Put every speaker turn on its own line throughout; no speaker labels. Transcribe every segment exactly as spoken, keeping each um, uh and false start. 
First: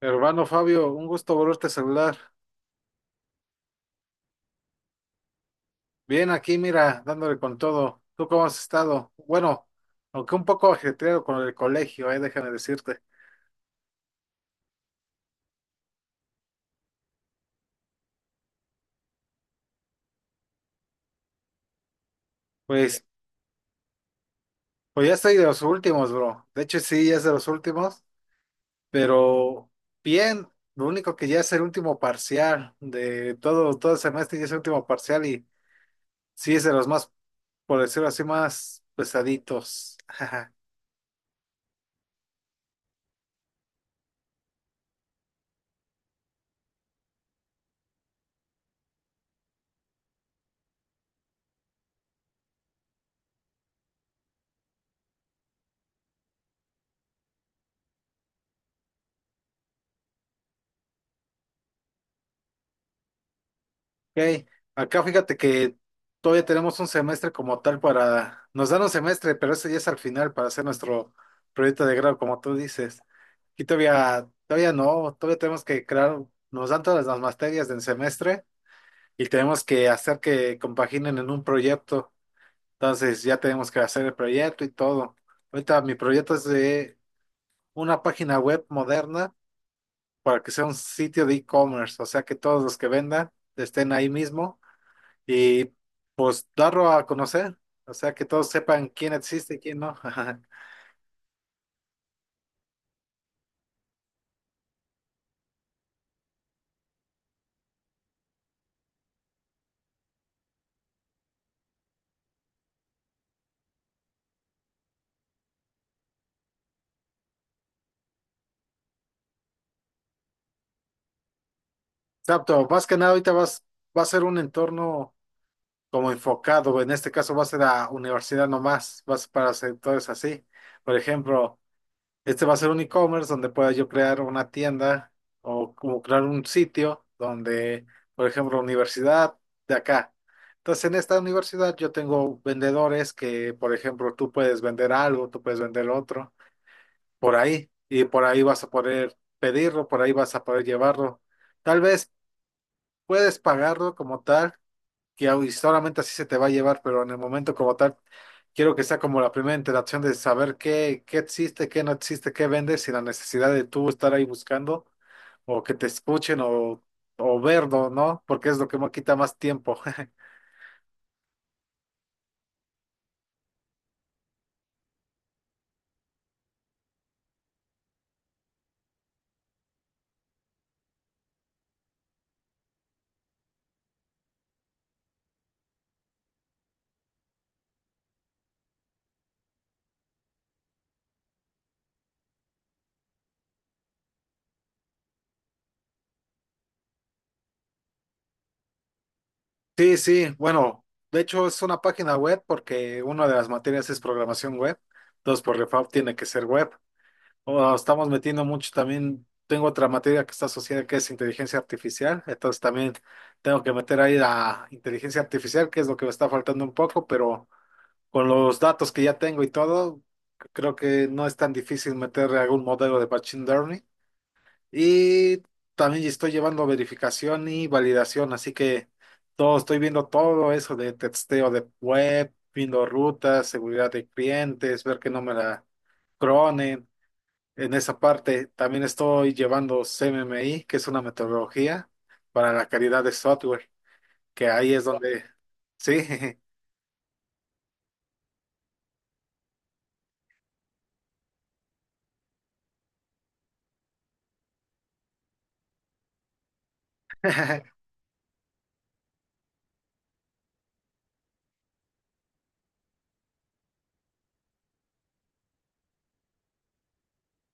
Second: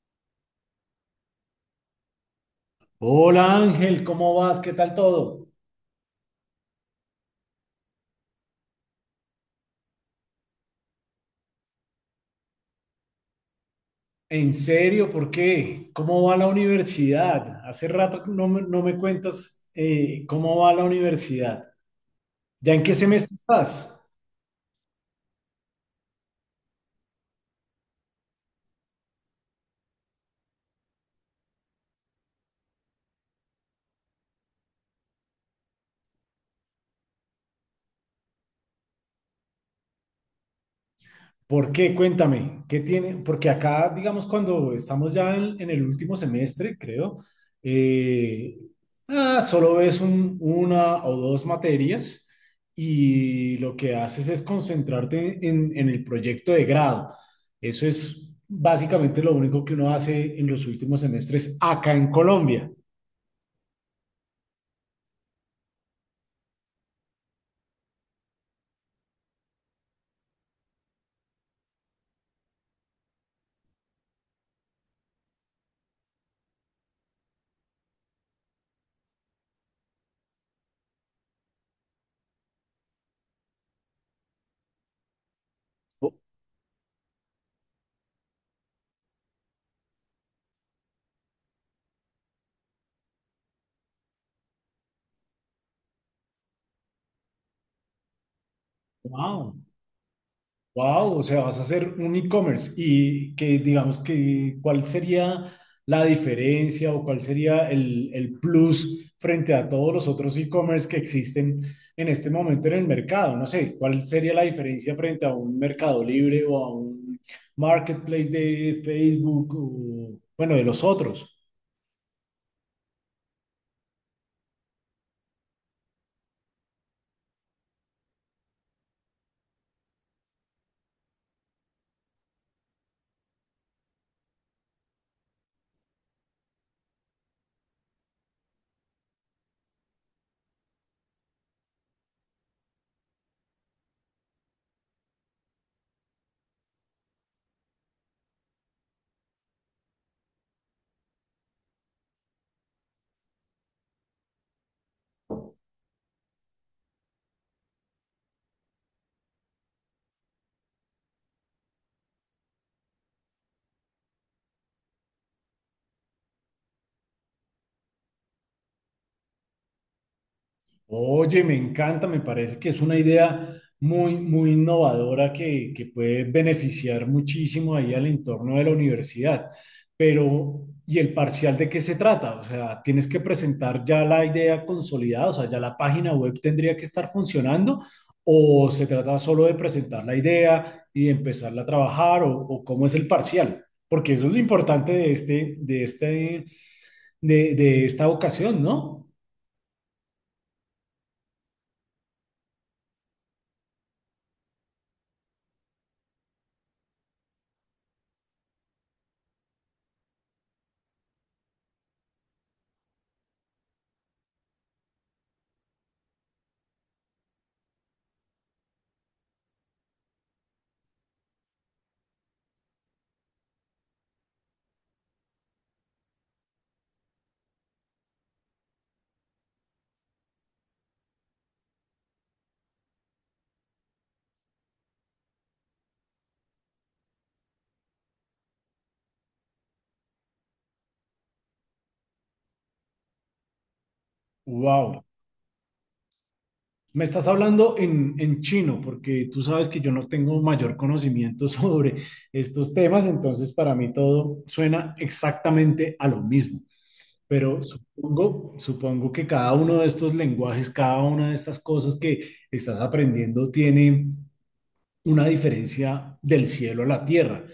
Hermano Fabio, un gusto volverte a saludar.
Hola Ángel, ¿cómo vas? ¿Qué tal todo?
Bien, aquí mira, dándole con todo. ¿Tú cómo has estado? Bueno, aunque un poco ajetreado con el colegio, eh, déjame decirte.
¿En serio? ¿Por qué? ¿Cómo va la universidad? Hace rato que no me, no me cuentas, eh, cómo va la universidad. ¿Ya en qué
Pues,
semestre estás?
pues ya estoy de los últimos, bro. De hecho, sí, ya es de los últimos, pero bien, lo único que ya es el último parcial de todo, todo el semestre, ya es el último parcial y sí es de los más, por decirlo así, más pesaditos.
¿Por qué? Cuéntame, ¿qué tiene? Porque acá, digamos, cuando estamos ya en, en el último semestre, creo, eh, ah, solo ves un- una o dos materias y lo que haces es concentrarte en, en el proyecto de grado. Eso es básicamente lo único que uno hace en los últimos semestres acá en Colombia.
Ok, acá fíjate que todavía tenemos un semestre como tal para, nos dan un semestre, pero ese ya es al final para hacer nuestro proyecto de grado, como tú dices. Aquí todavía, todavía no, todavía tenemos que crear, nos dan todas las materias del semestre y tenemos que hacer que compaginen en un proyecto. Entonces ya tenemos que hacer el proyecto y todo. Ahorita mi proyecto es de una página web moderna para que sea un sitio de e-commerce, o sea que todos los que vendan estén ahí mismo y pues darlo a conocer, o sea, que todos sepan quién existe
Wow.
y quién no.
Wow, o sea, vas a hacer un e-commerce. ¿Y, que digamos, que cuál sería la diferencia o cuál sería el, el plus frente a todos los otros e-commerce que existen en este momento en el mercado? No sé, cuál sería la diferencia frente a un Mercado Libre o a un marketplace de Facebook o, bueno, de los otros.
Exacto, más que nada ahorita vas, va a ser un entorno como enfocado, en este caso va a ser la universidad nomás, va a ser para sectores así. Por ejemplo, este va a ser un e-commerce donde pueda yo crear una tienda o como crear un sitio donde, por ejemplo, universidad de acá. Entonces, en esta universidad yo tengo vendedores que, por ejemplo, tú puedes vender algo, tú puedes vender otro. Por ahí y por ahí vas a poder pedirlo, por ahí vas a poder llevarlo. Tal vez puedes pagarlo como tal, que au- solamente así se te va a llevar, pero en el momento como tal, quiero que sea como la primera interacción de saber qué, qué existe, qué no existe, qué vendes sin la necesidad de tú estar ahí buscando o que te escuchen o, o verlo, ¿no? Porque es lo que me quita más tiempo.
Oye, me encanta, me parece que es una idea muy, muy innovadora que, que puede beneficiar muchísimo ahí al entorno de la universidad. Pero ¿y el parcial de qué se trata? O sea, ¿tienes que presentar ya la idea consolidada? O sea, ¿ya la página web tendría que estar funcionando, o se trata solo de presentar la idea y de empezarla a trabajar? O, o ¿cómo es el parcial? Porque eso es lo importante de este, de este, de, de esta ocasión, ¿no?
Sí, sí, bueno, de hecho es una página web porque una de las materias es programación web, entonces por default tiene que ser web. Bueno, estamos metiendo mucho también. Tengo otra materia que está asociada que es inteligencia artificial. Entonces también tengo que meter ahí la inteligencia artificial, que es lo que me está faltando un poco, pero con los datos que ya tengo y todo, creo que no es tan difícil meter algún modelo de machine learning. Y también estoy llevando verificación y validación, así que todo, estoy viendo todo eso de testeo de web, viendo rutas, seguridad de clientes, ver que no me la cronen. En esa parte también estoy llevando C M M I, que es una metodología para la calidad de software, que ahí es
Wow.
donde, sí,
Me estás hablando en, en chino, porque tú sabes que yo no tengo mayor conocimiento sobre estos temas, entonces para mí todo suena exactamente a lo mismo. Pero supongo, supongo que cada uno de estos lenguajes, cada una de estas cosas que estás aprendiendo tiene una diferencia del cielo a la tierra.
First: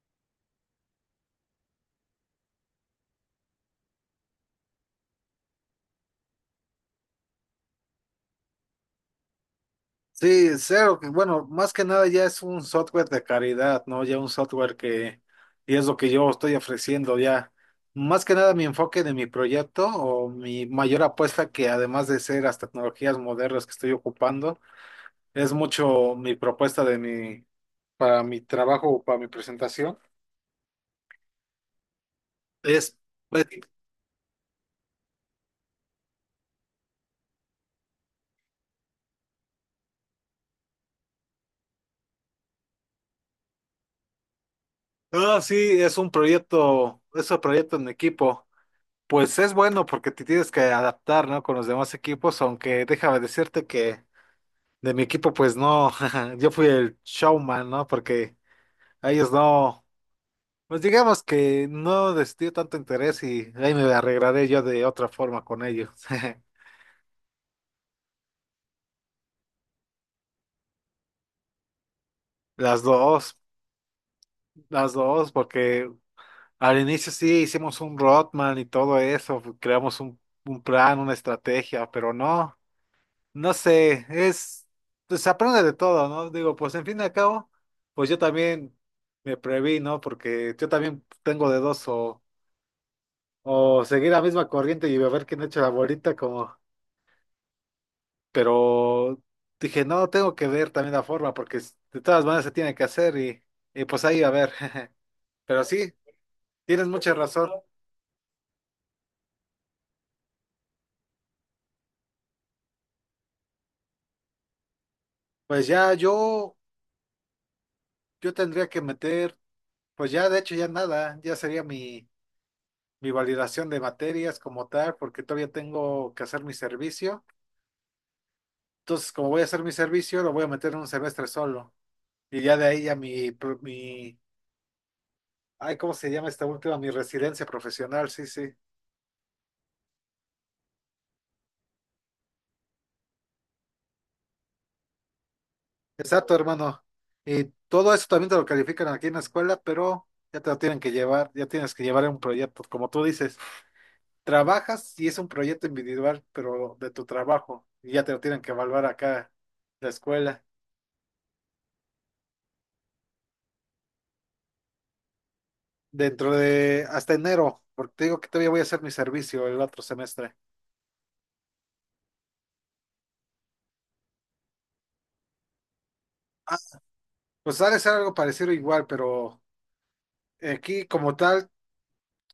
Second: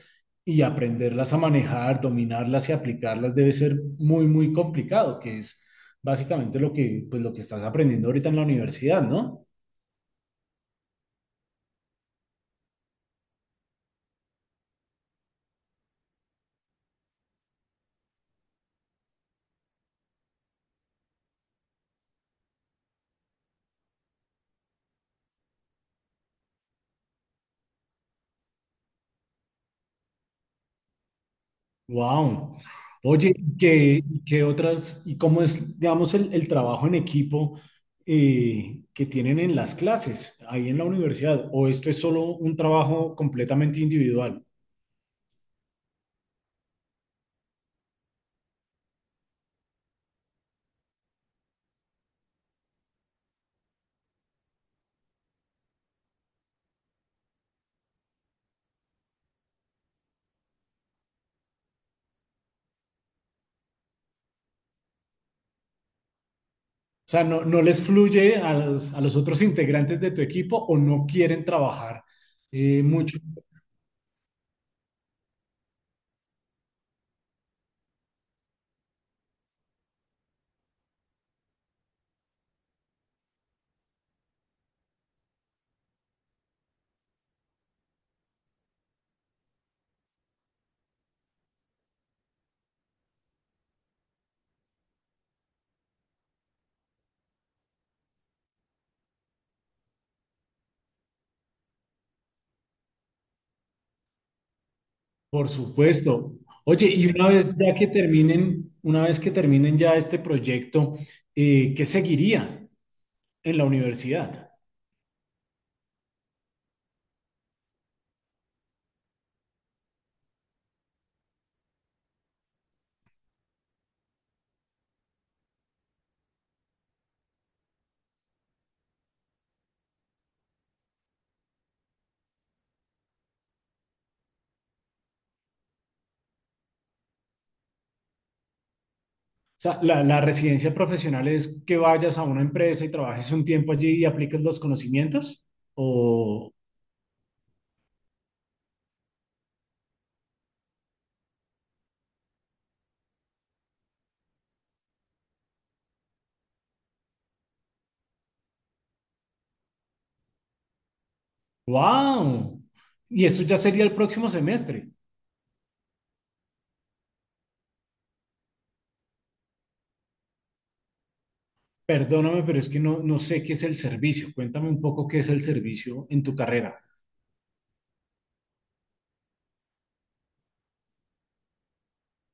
Y aprenderlas a manejar, dominarlas y aplicarlas debe ser muy, muy complicado, que es básicamente lo que, pues, lo que estás aprendiendo ahorita en la universidad, ¿no?
sí, cero, que, bueno, más que nada ya es un software de calidad, ¿no? Ya un software que, y es lo que yo estoy ofreciendo ya. Más que nada mi enfoque de mi proyecto o mi mayor apuesta que además de ser las tecnologías modernas que estoy ocupando, es mucho mi propuesta de mi, para mi trabajo, para mi presentación,
Wow.
es
Oye,
pues,
¿y ¿qué, y qué otras, y cómo es, digamos, el, el trabajo en equipo, eh, que tienen en las clases, ahí en la universidad? ¿O esto es solo un trabajo completamente individual?
ah, sí, es un proyecto, es un proyecto en equipo. Pues es bueno porque te tienes que adaptar, ¿no? Con los demás equipos, aunque déjame decirte que de mi equipo, pues no, yo fui el showman, ¿no? Porque a ellos no, pues digamos que no les dio tanto interés y ahí me arreglaré yo de otra forma con ellos.
O sea, ¿no, no les fluye a los, a los otros integrantes de tu equipo o no quieren trabajar,
Las
eh, mucho?
dos, las dos, porque al inicio sí hicimos un roadman y todo eso, creamos un, un plan, una estrategia, pero no. No sé, es, pues aprende de todo, ¿no? Digo, pues en fin y al cabo, pues yo también me preví, ¿no? Porque yo también tengo de dos o, o seguir la misma corriente y ver quién echa la bolita como, pero dije, no, tengo que ver también la forma porque s- de todas maneras se tiene que hacer y, y pues ahí a ver.
Por
Pero sí,
supuesto.
tienes
Oye, y
mucha
una
razón.
vez ya que terminen, una vez que terminen ya este proyecto, eh, ¿qué seguiría en la universidad?
Pues ya yo, yo tendría que meter, pues ya de hecho ya nada, ya sería mi mi validación de materias como tal, porque todavía tengo que hacer mi servicio. Entonces, como voy a hacer mi servicio, lo voy a meter en un semestre solo. Y ya de ahí ya mi, pro- mi, ay, ¿cómo se llama esta última? Mi residencia profesional, sí, sí.
O sea, la, la residencia profesional es que vayas a una empresa y trabajes un tiempo allí y apliques los conocimientos.
Exacto,
O,
hermano. Y todo eso también te lo califican aquí en la escuela, pero ya te lo tienen que llevar, ya tienes que llevar un proyecto. Como tú dices, trabajas y es un proyecto individual, pero de tu trabajo, y ya te lo tienen que evaluar acá en la escuela.
wow. Y eso ya sería el próximo semestre.
Dentro de hasta enero, porque te digo que todavía voy a hacer mi servicio el otro semestre.
Perdóname, pero es que no, no sé qué es el servicio. Cuéntame un poco qué es el servicio en tu
Ah,
carrera.
pues ha de ser algo parecido igual, pero aquí como tal,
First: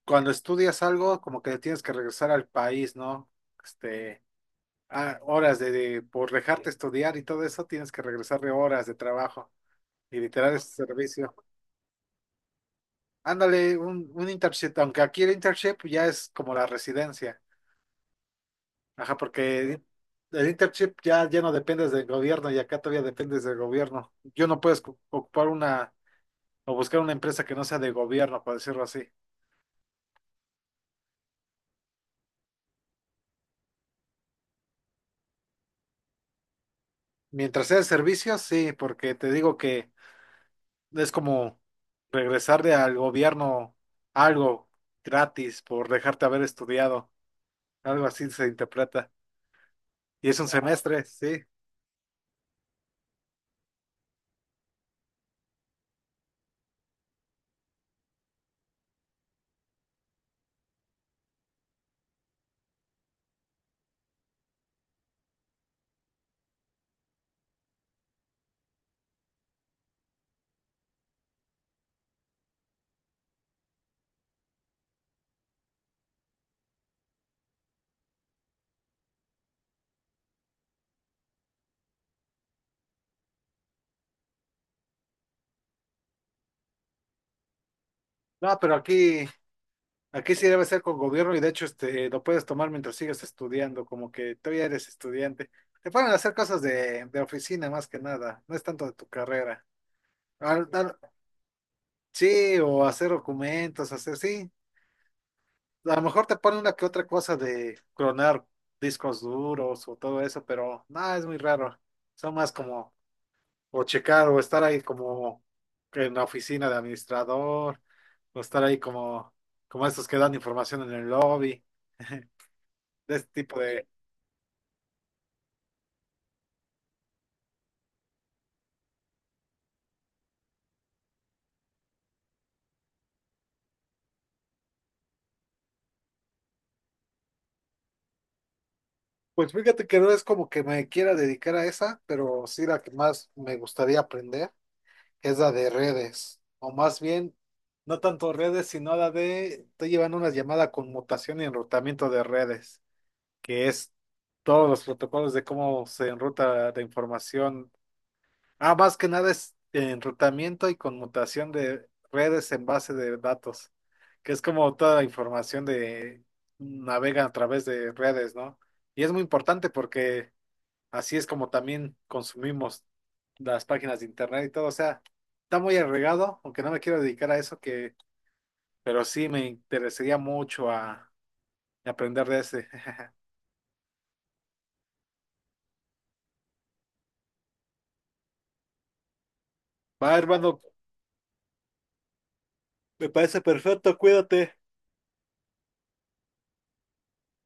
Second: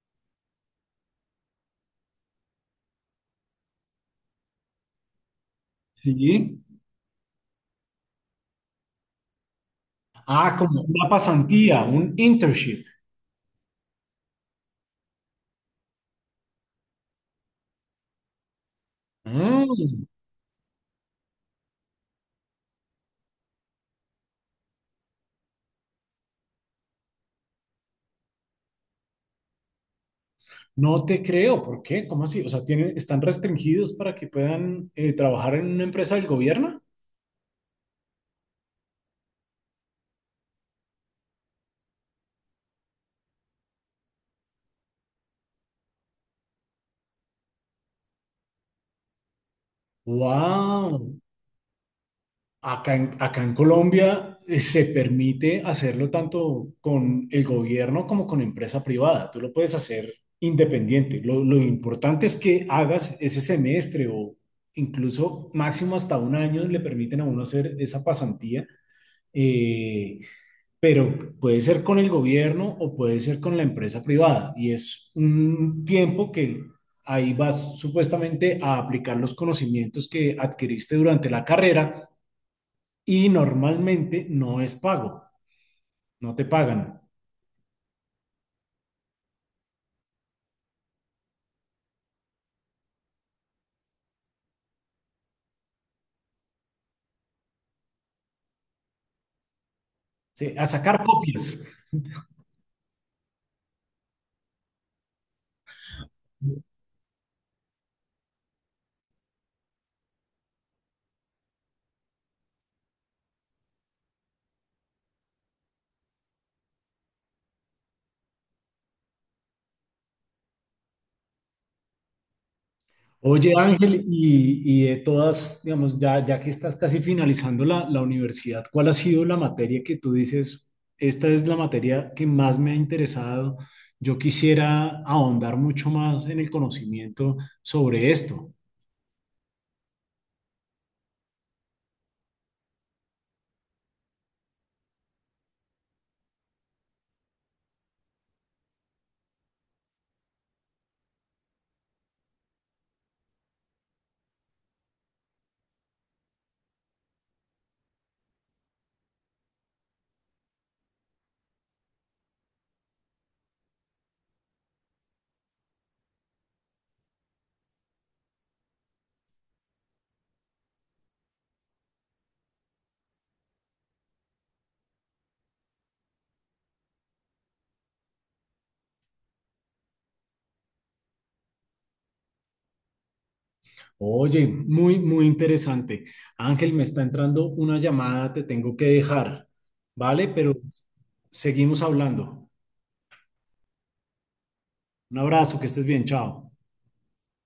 cuando estudias algo, como que tienes que regresar al país, ¿no? Este, ah, horas de, de- por
Sí.
dejarte estudiar y todo eso, tienes que regresar de horas de trabajo y literal
Ah,
es
como una
servicio.
pasantía, un internship.
Ándale, un, un internship, aunque aquí el internship ya es como la residencia. Ajá,
Ah,
porque el internship ya, ya no dependes del gobierno y acá todavía dependes del gobierno. Yo no puedes cu- ocupar una o buscar una empresa que no sea de gobierno, por decirlo así.
no te creo. ¿Por qué? ¿Cómo así? O sea, tienen, están restringidos para que puedan, eh, trabajar en una empresa del gobierno.
Mientras sea de servicios, sí, porque te digo que es como regresarle al gobierno algo gratis por dejarte haber estudiado. Algo así se interpreta. Y es un semestre,
Wow.
sí.
Acá en, acá en Colombia, eh, se permite hacerlo tanto con el gobierno como con empresa privada. Tú lo puedes hacer independiente. Lo, lo importante es que hagas ese semestre o incluso máximo hasta un año le permiten a uno hacer esa pasantía. eh, pero puede ser con el gobierno o puede ser con la empresa privada. Y es un tiempo que ahí vas supuestamente a aplicar los conocimientos que adquiriste durante la carrera y normalmente no es pago, no te pagan.
No, pero aquí aquí sí debe ser con gobierno y de hecho este, lo puedes tomar mientras sigues estudiando, como que todavía eres estudiante. Te ponen a hacer cosas de, de oficina más que nada, no es tanto de tu carrera.
Sí, a
Al- al-
sacar copias.
sí, o hacer documentos, hacer, sí. A lo mejor te ponen una que otra cosa de clonar discos duros o todo eso, pero nada es muy raro. Son más como, o checar, o estar ahí como en la oficina de administrador, o estar ahí como, como estos que dan información en el lobby. De este
Oye,
tipo de...
Ángel, y, y de todas, digamos, ya, ya que estás casi finalizando la, la universidad, ¿cuál ha sido la materia que tú dices, esta es la materia que más me ha interesado? Yo quisiera ahondar mucho más en el conocimiento sobre esto.
Pues fíjate que no es como que me quiera dedicar a esa, pero sí la que más me gustaría aprender es la de redes, o más bien, no tanto redes, sino la de, estoy llevando una llamada con mutación y enrutamiento de redes, que es todos los protocolos de cómo se enruta la información. Ah, más que nada es enrutamiento y conmutación de redes en base de datos, que es como toda la información de navega a través de redes, ¿no? Y es muy importante porque así es como también consumimos las páginas de internet y todo, o sea, está muy agregado, aunque no me quiero dedicar a eso que, pero sí me interesaría mucho a, a aprender de ese.
Oye, muy, muy interesante. Ángel, me está entrando una llamada, te tengo que dejar,
Va,
¿vale? Pero
hermano,
seguimos hablando.
me parece perfecto, cuídate.
Un abrazo, que estés bien, chao.